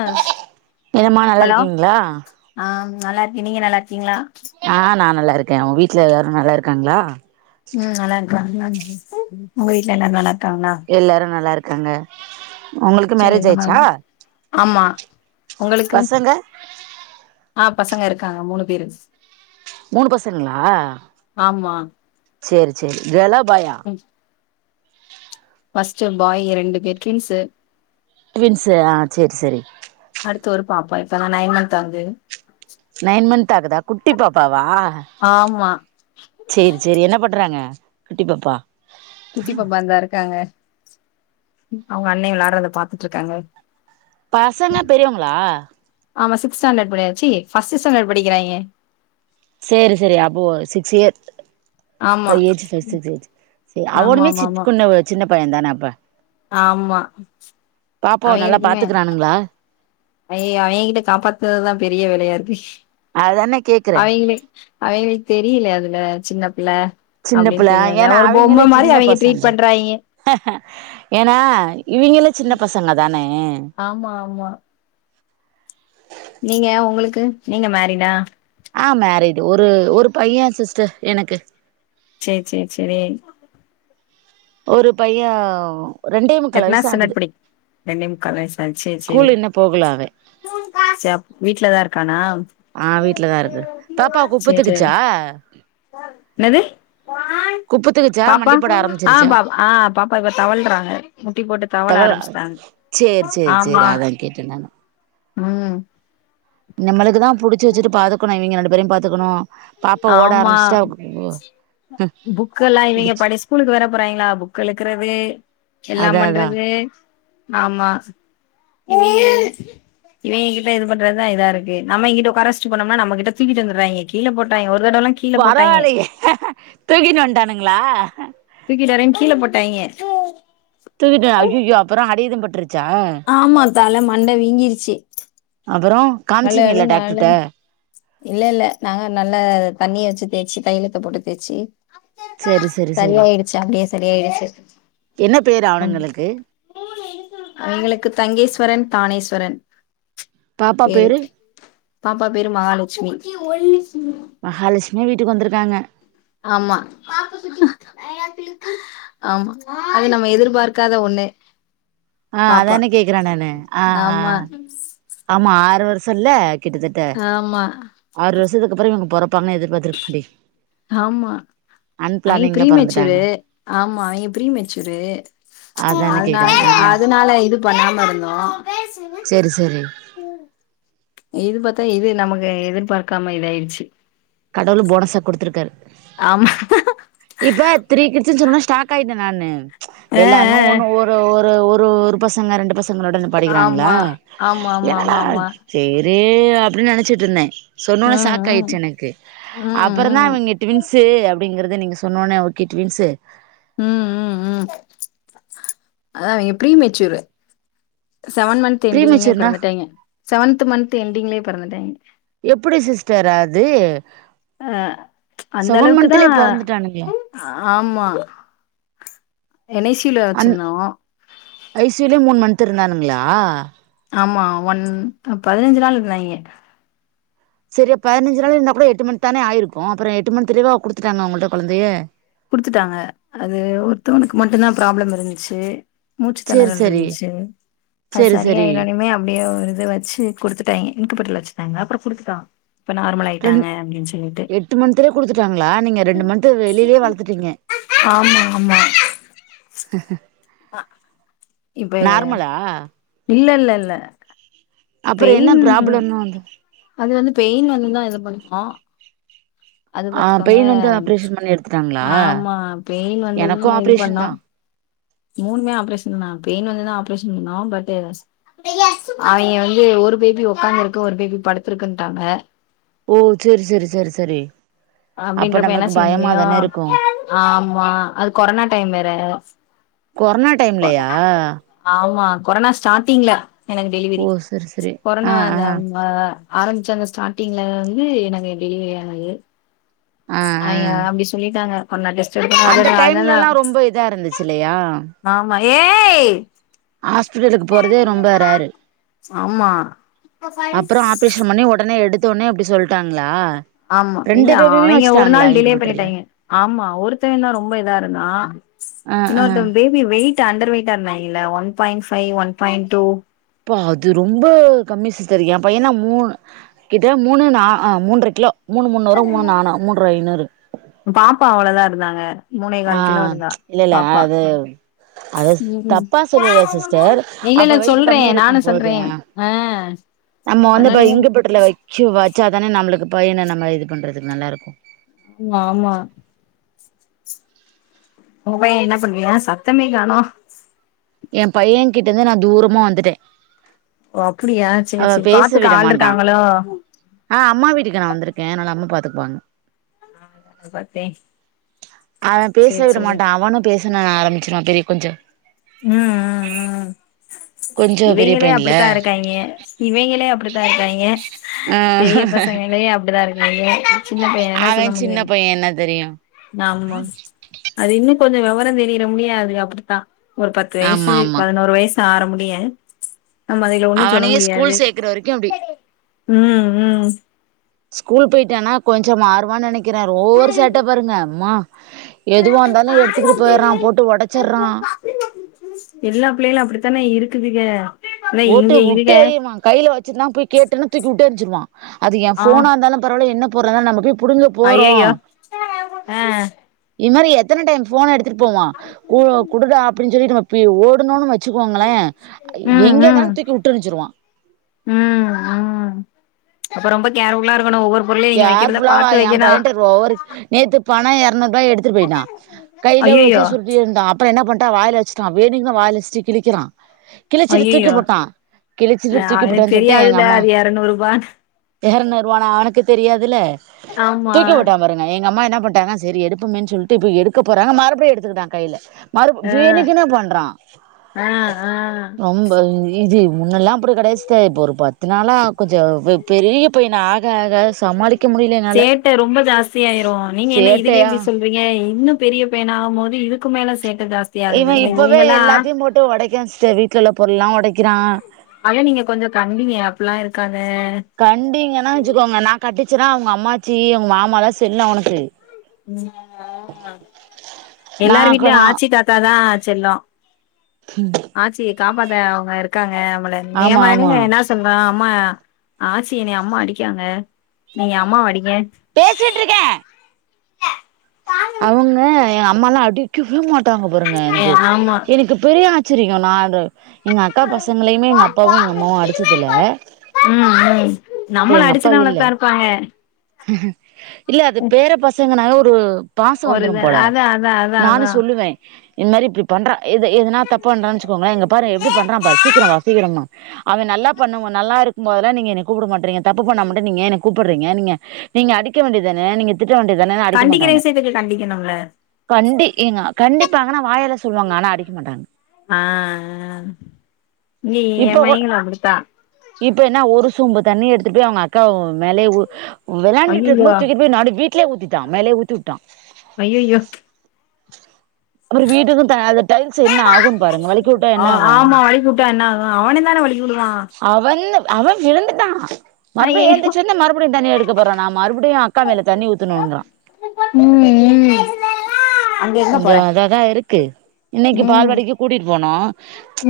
As என்னம்மா நல்லா hello இருக்கீங்களா ஆ.. நல்லா இருக்கேன். நீங்க நல்லாயிருக்கீங்களா ஆ.. நா நல்லா இருக்கேன். உங்க வீட்ல எல்லாரும் நல்லா இருக்காங்களா ம்.. நல்லா இருக்காங்க உங்க வீட்ல எல்லாரும் நல்லா இருக்காங்களா எல்லாரும் நல்லா இருக்காங்க உங்களுக்கு மேரேஜ் செரிங்க மேம் ஆயிடுச்சா ஆமா உங்களுக்கு பசங்க ஆ.. பசங்க இருக்காங்க.. மூணு பேரு மூணு பசங்களா ஆமா சேர் சேரி கேல்ளா? பாயா? ம் ஃபஸ்ட் பாய், ரெண்டு பேர் ட்வின்ஸ் ட்வின்ஸ் ஆ சேர் சேரி அடுத்து ஒரு பாப்பா இப்பதா நைன் மந்த் ஆகுது. நைன் மந்த் ஆகுதா குட்டிப் பாப்பாவா. ஆம்மா சேரி சேரி என்ன பண்றாங்க குட்டி பாப்பா. குட்டி பாப்பா இந்தா இருக்காங்க அவ்ங்க அண்ண விளையாடுரத பாத்துட்ருக்காங்க. பசங்க பெரியவங்களா ஆமா சிக்ஸ்த் ஸ்டாண்டர்ட் படிக் சீ பஸ்ட் ஸாண்டர்ட் படிக்கிறாங்க. சேரி சேரி அப்போ சிக்ஸ் இயர். ஆமா பைவ் ஏஜ் செர் செர் செர் செ ஆமா அவனுமே ஆமா சிட்க்குன்ன சின்ன பைய தானே அப்ப ஆம்மா பாப்பாவ நல்லா அவெங்களுக்குமே பாத்துக்கறானுங்களா அய்யய்யோ அவெங்கிட்ட காப்பாத்ததுதா பெரிய வேலயா இருக்கு அதானே கேக்குறே அவெங்க அவெங்களுக்கு தெரியலே அதுக சின்ன புள்ள சின்ன அப்டின் பிள்ள தெரியாதுல ஏன்னா ஒரு அவிங்களே பொம்ம மாரி சின்ன அவேங்க பசங்க ட்ரீட் பண்றாய்ங்க. ஏன்னா இவெங்களு சின்ன பசங்க தானே. ஆமா ஆமா நீங்க உங்களுக்கு நீங்க மேரிடா ஆ மேரிடு ஒரு ஒரு பைய சிஸ்டர் எனக்கு. சேர் சேர் சேரி ஒரு பையவ் எத்தனா ஸ்டாண்டர்ட் படிக் ரெண்டே முக்கா வயசா சேர் சேரி ஸ்கூல் இன்னு போகல அவ சே அப் வீட்டுலதா இருக்கானா. ஆ வீட்லதா இருக்கு பாப்பா செரு குப்பத்துக்குச்சா என்னது குப்புத்து வச்ச பாப்பா ஆ பாப்பா ஆ பாப்பா இப்ப தவழ்றாங்க. முட்டி போட்டு தவள ஆரம்ப்ச்டாங்க சேரி சேரி ஆமா சேரி அதா கேட்டே நானு ம் நம்மளுக்கு தா புடிச்சு வச்சிட்டு பாதுக்கணு இவங்க ரெண்டு பேரையு பாத்துக்கணு பாப்பா ஓட ஆம்மா ஆரம்பிச்சுட்டா புக்கல்லா இவெங்க புடிச்சு படிச் ஸ்கூலுக்கு வேற போறாங்கெளா புக் இழுக்கிறது. எல்லாம் அதா அதா பண்றது ஆம்மா. இவெங்க கிட்ட இது பண்றதா இதா இருக்கு நம்ம கிட்ட உட்காரவஸ்டு போனோம்னா நம்ம கிட்ட தீக்கிட்டுவந்துடுறாங்கே கீழ போட் நா எவ்ரு தடொல்லே பரவாலையே தூக்கிட்டு வந்துட்டானுங்களா. தூக்கிட்டுவரேன் கீழே போட்டாய்ங்க. தூங்கிட்டு அய்யய்யோ அப்புறோ அடி ஏது பட்டிருச்சா. ஆமா தல மண்ட வீங்கிருச்சு. அப்பறோ அழு காமிச்சிங்கல்ல அழுன்னு அழு டாக்டர்ட்ட. இல்ல இல்ல நாங்க நல்லா தண்ணிய வச்சு தேச்சு தையிலத்த போட்டு தேச்சு சரி சரி சரி சரியாயிடுச்சு அப்டியே சரியாயிடுச்சு என்ன பேரு அவனுங்களுக்கு அஎங்களுக்கு தங்கேஸ்வரன் தானேஸ்வரன் பேரு பாப்பா பேரு மகாலட்சுமி மகாலட்சுமியே வீட்டுக்கு வந்துருக்காங்க ஆமா ஆமா அது நம்ம எதிர்பார்க்காத ஒண்ணு. ஆ பாப்பா அதானே கேக்குறேநானு ஆ ஆ ஆமா ஆமா ஆறு வருஷோ இல்ல கிட்டத்தட்ட ஆமா ஆறு வருசத்துக்கப்புறோ இவுங்கப்பொறப்பாங்கன்னு எதிர்பாத்துட்டுருக்கேன் மாட் ஆமா பொறந்துட்டாங்க அய்ப்ரீமெச்சூரு ஆமா அய்ப்ரீமெச்சூரு அதானே அதனால கேக்குறேன் ஆ அதனால இது பண்ணாம இருந்தோ செரி செரி இது பாத்தா இது நமக்கு எதிர்பாக்காம இதாயிருச்சு கடவுள் போனஸா குடுத்துருக்காரு ஆமா இப்ப த்ரீ கிட்சு சொன்ன ஒன்னே ஸ்டாக் ஆயிட்டே நானு ஆ எல்லார்னு ஒண்ணு ஒரு ஒரு ஒரு ஒரு ஒரு பசங்க ரெண்டு பசங்களோட ஆ நிப்பாட்டிகிறாங்களா ஆமா ஆமா என்னன்னா ஆமா ஆமா ஆமா செரி அப்டின்னு நெனச்சிட்டு இருந்தே சொன்னொன்னே ம் சாக் ஆயிடுச்சு ம் எனக்கு ம் அப்றோ தா ம் அவிங்க ட்வின்ங்சு அப்டிங்கிறது நீங்க சொன்னோனே ஓகே டவின்ங்சு ம் ம் ம் அ premature seven month seventh month எண்டிங்ளே ப்ரீமெச்சூர்னா பிறந்துட்டேங்க செவன்த் மன்த் எண்டிங்லே பிறந்துட்டாங்க எப்டி சிஸ்டர் அது அ அந்த செவன் அளவுக்கு தா மன்த்திலயே பொறந்துட்டானுங்க ஆமா என் ஐ சி வுல அந் வெச்சிருந்தோ ஐ சி யூலேயே மூணு மன்த் இருந்தானுங்களா ஆமா ஒன் பதினஞ்சு நாள் இருந்தாங்கே செரி பதினஞ்சு நாள் இருந்தா கூட எட்டு மன்த்து தானே ஆயிருக்கு அப்றோ எட்டு மன்த்லேவா குடுத்துடாங்க உங்க கிட்ட கொழந்தைய குடுத்துட்டாங்க அது ஒருத்தவனுக்கு மட்டும்தா ப்ராப்ளம் இருந்துச்சு மூச்சு சேரி தெணறல் சேரி இரின்ந்துச்சு அது சேரி சேரி செரியாருனுமே அப்டியே இது வச்சு குடுத்துட்டாங்கே இங்க்குபெட்டர்ல வெச்சிருந்தாங்க அப்றோ குடுத்துட்டா இப்ப நார்மலா ரெண் எட்டு மன்துலயே குடுத்துட்டாங்களா நீங்க ரெண்டு மன்த் வெளிலேயே வளத்துட்டீங்க ஆமா ஆமா ஆ இப்ப ஆ இல்ல இல்ல இல்ல பெயின் ஆ அது வந்து பெயின் வந்துதா இது பண்ணிப்போ அது ஆ பாத்துக்கோங்க பெயின் வந்து ஆப்ரேஷன் பண்ணி எடுத்துட்டாங்களா ஆமா பெயின் வந்து எனக்கு தா இது ஆப்ரேஷன் பண்ணா தா மூணுமே ஆப்ரேஷனா பெயின் வந்துதா ஆப்ரேஷன் பண்ணோ பட்டு அவுங்க வந்து ஒரு பேபி உக்காந்துருக்கு ஒரு பேபி படுத்திருக்குட்டாங்க ஓ சேரி சேரி சேரி சேரி அப்டின்றப்ப என்ன செய்ய முடியு இருக்கு ஆமா அது கொரானா டைம் வேற கொரனா டைம்லயா ஆமா கொரனா ஸ்டார்டிங்ல எனக்கு டெலிவிரி ஓ செரி செரி கொரனா ஆ ஆ இந்த ஆரம்மெச்ச அந்த ஸ்டார்டிங்ல வந்து எனக்கு டெலிவரி ஆனது ஆய ஆ அப்டி சொல்லிட்டாங்க கொரானா டெஸ்ட் அந்த எடுக்கனு அதனான டைம்லல்லா ரொம்ப இதா இருந்துச்சில்லயா ஆமா ஏய் ஹாஸ்பிட்டலுக்கு போறதே ரொம்ப ரேரு ஆமா அப்றோ ஆப்ரேஷன் பண்ணி உடனே எடுத்த உடனே அப்டி சொல்லிட்டாங்களா ஆமா இல்ல அவிங்க ஒரு நாள் டிலே இன்குபேட்டர்ல பண்ணிட்டாங்கே ஆமா ஒருத்தவேந்தா ரொம்ப இதா இருந்தா அ ஆ அந்த பேபி வெயிட் அண்டர் வெயிட்டா இருந்தாய்ங்கல்ல one point five one point two ப்பா அது ரொம்ப கம்மி சிஸ்டர் ஏ பையன்லா மூணு கிட்ட மூணு நா அ மூன்ற கிலோ மூணு முந்நூறு மூணு நான மூண்ற ஐநூறு பாப்பா அவ்ளோதா இருந்தாங்க மூணே ஆ கால் கிலோ இருந்தா இல்லல்ல பாப்பா அது அத ம் தப்பா சொல்லல சிஸ்டர் இல்ல அப்ப இல்ல வெயிட் சொல்றே கம்மியா நானு இருக்கம்போது சொல்றே ஆ நம்ம வந்து ப அதனாலயே இங்க்பேட்டர்ல வைக்சு வச்சாதானே நம்மளுக்கு பையன நம்ம இது பண்றதுக்கு நல்லாருக்கு ம் ஆமா ஒங்க பைய என்ன பண்ணிக்றா சத்தமே காணோ எ பைய கிட்ட இருந்து நா தூரமா வந்துட்டே ஓ அப்டியா சரி அவ சரி பேச பாத்துக்க விட ஆள் மாட்டா இருக்காங்களோ ஆ அம்மா வீட்டுக்கு நா வந்திருக்கே அதனாலா அம்மா பாத்துக்குப்பாங்க பாத்தே அவெ பேச சேரி விட சேரி மாட்டா அவனு பேசனுன் ஆரம்பிச்சிருாவா பெரிய கொஞ்சொ ம் ம் ம் கொஞ்சோ பெரிய இவிங்களே அப்டித்தா பையன்ல இருக்காங்க இவைங்களே அப்டித்தா இருக்காய்ங்க ஆ பெரிய பசங்களே அப்டிதா இருக்காய்ங்க சின்ன பைய என்ன சொல்ல முடியு பைய என்ன தெரியு ஆமா அது இன்னு கொஞ்சொ வெவரொ தெரியுற முடிய அது அப்டித்தா ஒரு பத்து வயசு ஆமா ஆமா பதினோரு வயசு ஆற முடிய நம்ம அதுகள ஒன்னு சொல்ல அவனையே முடியாது ஸ்கூல் சேக்குற வரைக்கும் அப்டி ம் ம் ஸ்கூல் போயிட்டானா கொஞ்சோ மாறுவான்னு நெனைக்கிறே ரோவர் சேட்ட பாருங்க அம்மா எதுவ இருந்தாலு எடுத்துக்கிட்டு போயடுறா போட்டு ஒடச்சறா எல்லா பிள்ளைகளு அப்டித்தானே இருக்குதுக இல்ல போட்டு இங்க இதுக விட்டெறிவான் கைல வச்சுட்டுனா போய் கேட்டுன்னு தூக்கி வுட்டெறஞ்சிருவா அது எ ஆ ஃபோனா இருந்தாலு பரவால என்ன பொருளானாலு நம்ம போய் புடுங்க போறோ அய்யய்யோ ஆ இந் மாரி எத்தன டைம் ஃபோன் எடுத்துட்டு போவா கு குடுடா அப்டின்னு சொல்லி நம்ம போய் ஓடுன்னோனு வச்சுக்கோங்களே அய் ம் ம் எங்கெருந்தாலு தூக்கி வுட்டெருஞ்சுருவா ம் ம் அப்ப ரொம்ப கேர்ஃபுலா இருக்கணு ஒவ்வொரு பொருளையு நீங்க வைக்கிறத கேர்புல்லாவா பாத்து எ வைக்கணு பையன்ட ஓவர் நேத்து பணோ எரநூறுபா எடுத்துட்டு போய்ட்டா கைல வச்சு ஐயையோ சுருட்டிட்டு இருந்தா அப்பறோ என்ன பண்ட்டா வாய்ல வச்சுட்டா வேணிங்கு வாய்ல வச்சட்டு கிழிக்கிறா கிழிச்சுட்டு தூக்கி ஐயையோ போட்டா கிழிச்சுட்டு அ தூக்கி எனக்கு போட்டான்னு சொல்ட்டு எங்க தெரியாதுல்ல அம்மா அது எரநூறுபான்னு எறநூறுவானு அவனுக்கு தெரியாதுல ஆமா தூக்கி போட்டா பாரு அ எங்க அம்மா என்ன பண்ட்டாங்கனா சரி எடுப்போமேனு சொல்லிட்டு போய் எடுக்க போறாங்க மறுபடியு எடுத்துக்கிட்டா கைல மறு ஆ வேணுக்குனே பண்றா ஆ ஆ ரொம்ப இது முன்னெல்லா அப்டி கெடையாது சிஸ்டர் இப்போ ஒரு பத்து நாளா கொஞ்சோ பெரிய பையனா ஆக ஆக சமாளி சேட்ட ரொம்ப ஜாஸ்தியாயிரு நீங்க என்ன இதுக்கே சேட்டையா இப்டி சொல் றீங்க இன்னு பெரிய பையனாகும் போது இதுக்கு மேல சேட்ட ஜாஸ்தி ஆகுது இவெ இந்த இப்பவே இவிங்கெல்லா எல்லாத்தையு போட்டு ஒடைக்கா சிஸ்டர் வீட்ல உள்ள பொருள்லா ஒடக்கிறா ஆனா நீங்க கொஞ்சொ கண்டிங்க அப்டிலா இருக்காத கண்டிங்கனா வச்சுக்கோங்க நா கட்டிச்சேன்னா அவுங்க அம்மாச்சி அவாங்க மாமால்லா செல்ல அவனுக்கு நா எல்லாரு வீட்லயு நா ஆச்சி தாத்தாதா செல்லோ ம் ஆச்சி காப்பாத அவுங்க இருக்காங்க நம்ள ஏ ஆமா மயனே ஆமா என்ன சோ ல்வ அம்மா ஆச்சி என்னய அம்மா அடிக்காங்க நீங்க அம்மாவ அடிங்க பேசிட்டு இருக்கே அவுங்க எ அம்மால்லா அடிக்கவே மாட்டாங்க பாருங்க ஏ எனக்கு ஆமா எனக்கு பெரிய [unintelligible] [unintelligible] நாடு எங்க அக்கா பசங்களயுமே எங்க அப்பாவு எங்க அம்மாவு அடிச்சதில்ல ம் ம் இப்ப நம்மள எங்க அப்பா அடிச்சுதா இல்ல வளத்தா இருப்பாங்க இல்ல அது பேர பசங்கனாவே ஒரு பாசம் ஒரு வந்துரு இது போல அதா அதா அதா நானு அதா சொல்லுவே இந்து மாரி இப்டி பண்றா இது இது எதுனா தப்பண்றா வச்சுங்கோமே இங்க பாரு எப்டி பண்றா பாரு சீக்கிர வா சீக்கிரமா அவ நல்லா பண்ணுவா நல்லா இருக்கும் போதல்லா நீங்க என்ன கூப்ட மாட்றீங்க தப்பு பண்ணா மட்டு நீங்க ஏ என்ன கூப்ட்றீங்க நீங்க நீங்க அடிக்க வேண்டியதுதானே நீங்க திட்ட வேண்டியதுதானே அடிக்க கண்டிக்கிற மாட்டாங்க விஷயத்துக்கு கண்டிக்கணும்ல கண்டி ஏங்க கண்டிபாங்கன்னா வாய்ல சொல்வாங்க ஆனா அடிக்க மாட்டாங்க ஆ ஆ நீ ஏ இப்ப கூட மையங்களு அப்டித்தா இப்ப என்ன ஒரு சொம்பு தண்ணி எடுத்துட்டு போய் அவுங்க அக்கா மேலேயே ஊ வெளாண்டுட்டு இருக்கு ஐயயோ போது தூக்கிட்டு போய் நடு வீட் லே ஊத்திட்டா மேலேயே ஊத்திவுட்டா ஐய்யய்யோ அப்பற வீட்டுக்கு தா அது டைல்ஸ் என்ன ஆகு பாருங்க வழுக்கி வுட்டா ஆ என்னாகு ஆமா வழுக்கிவுட்டா என்னாகு அவனுந்தா வழி வுழுவா அவன் அவன் விழுந்துட்டா மறுபடியு ஐயயோ எழுந்துச்சு வந்து மறுபடியு தண்னி எடுத் க்க போறனா மறுபடியு அக்கா மேல தண்ணி ஊத்தணுன்றா ம் ம் கொஞ்சோ அதா தா இருக்கு இன்னைக்கி ம் பால்வாடிக்கி கூட்டிட் போனோ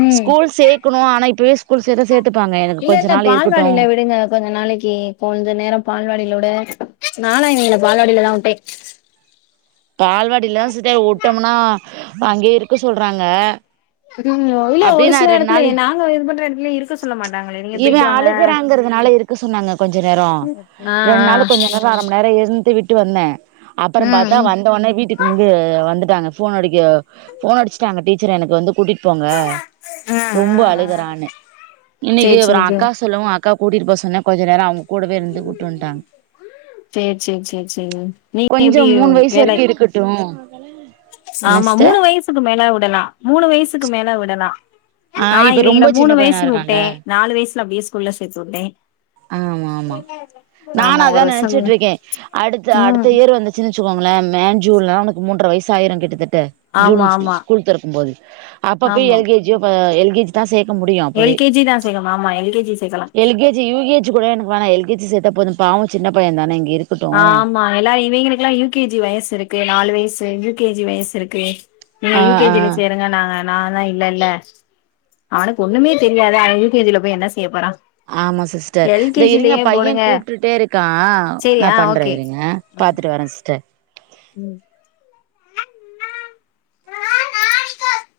ம் ஸ்கூல் சேக்கணு ஆனா இப்பவே ஸ்கூல் சேத்தா சேத்துப்பாங்க எனக்கு கொஞ்ச நாள் இருக்கட்டு இருங்க கொஞ்ச நாளைக்கி கொஞ்ச நேரோ பால்வாடில விட நாலா இவிங்கள பால்வாடில தா வுட்டே பால்வாடில்லலா சத்யா உட்டோம்னா அங்கேயே இருக்க சொல்றாங்க ம் இல்ல ஒரு அப்டியே சில நான் ரெண்டு எடத்துல நாள் நாங்க இது பண்ற எடத்துலயே இருக்க சொல்ல மாட்டாங்களே நீங்க போயிட்டு வாங்க இருக்கரங்கிறதுனால இருக் இருக்க சொன்னாங்க கொஞ்ச நேரோ ஆ ரெண்டு நாளு ஆ கொஞ்ச நேரோ அர மண் நேரம் இருந்து விட்டு வந்தே ம் அப்பறப் பாத் ம் ம் வந்தவோனே வீட்டுக்கு இங்கு வந்துட்டாங்க ஃபோன் அடிக்க ஃபோன் அடுச்சுட்டாங்க டீச்சர் எனக்கு வந்து கூட்டிட்டு போங்க ம் ரொம்ப ம் அழுகுறானு இன்னைக்கி சேரி அப்பறோ சேரி சேரி அக்கா சொல்லவு அக் அக்கா கூட்டிட்டு போ சொன்னே கொஞ்ச நேரோ அவுங்க கூடவே இருந்து கூட்டுவன்ட்டாங்க சேர் சேர் சேர் சேரி வீட்ல கொஞ்சோ எப்டி மூணு வயசு வேலை வரைக்கு இருக்கட்டு என்ன ஆமா சிஸ்டர் மூணு வயசுக்கு மேல விடலா மூணு வயசுக்கு மேல விடலா ஆ நா இப்ப இவிங்கள ரொம்ப மூணு சின்ன பையனா வயசுக்கு வுட்டே இருக்கான்ல நாலு வயசுல அப்டியே ஸ்கூல்ல சேத்துவுட்டே ஆமா ஆமா நானு அதா ஒரு வருஷோ நெனச்சுட்டு இருக்கே அடுத்த அடுத்த ம் இயர் வந்து ச்சுங்கோங்களே மேன் ஜூன்லா அவனுக்கு மூன்ற வயசாயிரு கிட்டத்தட்ட ஜூன் ஆமா ஆமா ஸ்கூல் தெறக்கும் போது அப்ப போயி ஆமா எல் கே ஜி யோ பா எல் கே ஜி தா சேக்க முடியு அப்பவே எல் கே ஜி தா சேக்கணு ஆமா எல் கே ஜி சேக்கலா எல் கே ஜி [unintelligible] ஜி கூட எனக்கு வேனா எல் கே ஜி சேத்தா போது பாவோ சின்ன பையன் தான இங்க இருக் ஆமா எல்லா இவிங்களுக்கெல்லா யு கே ஜி வயசுருக்கு நாலு வயசு யு கே ஜி வயசுருக்கு நீங்க ஆ யு கே ஆ ஜி ல சேருங்கனாங்க நா தா இல்ல இல்ல அவனுக்கு ஒண்ணுமே தெரியாது அவே யு கே ஜி ல போயி என்ன செய்யபோறா ஆமா சிஸ்டர் இந்த இருங்க பைய கூப்டுட்டே இருக்கா சேரி நா ஆ பண்றே ஓகே இருங்க ம் பாத்துட்டு வரே சிஸ்டர் ம்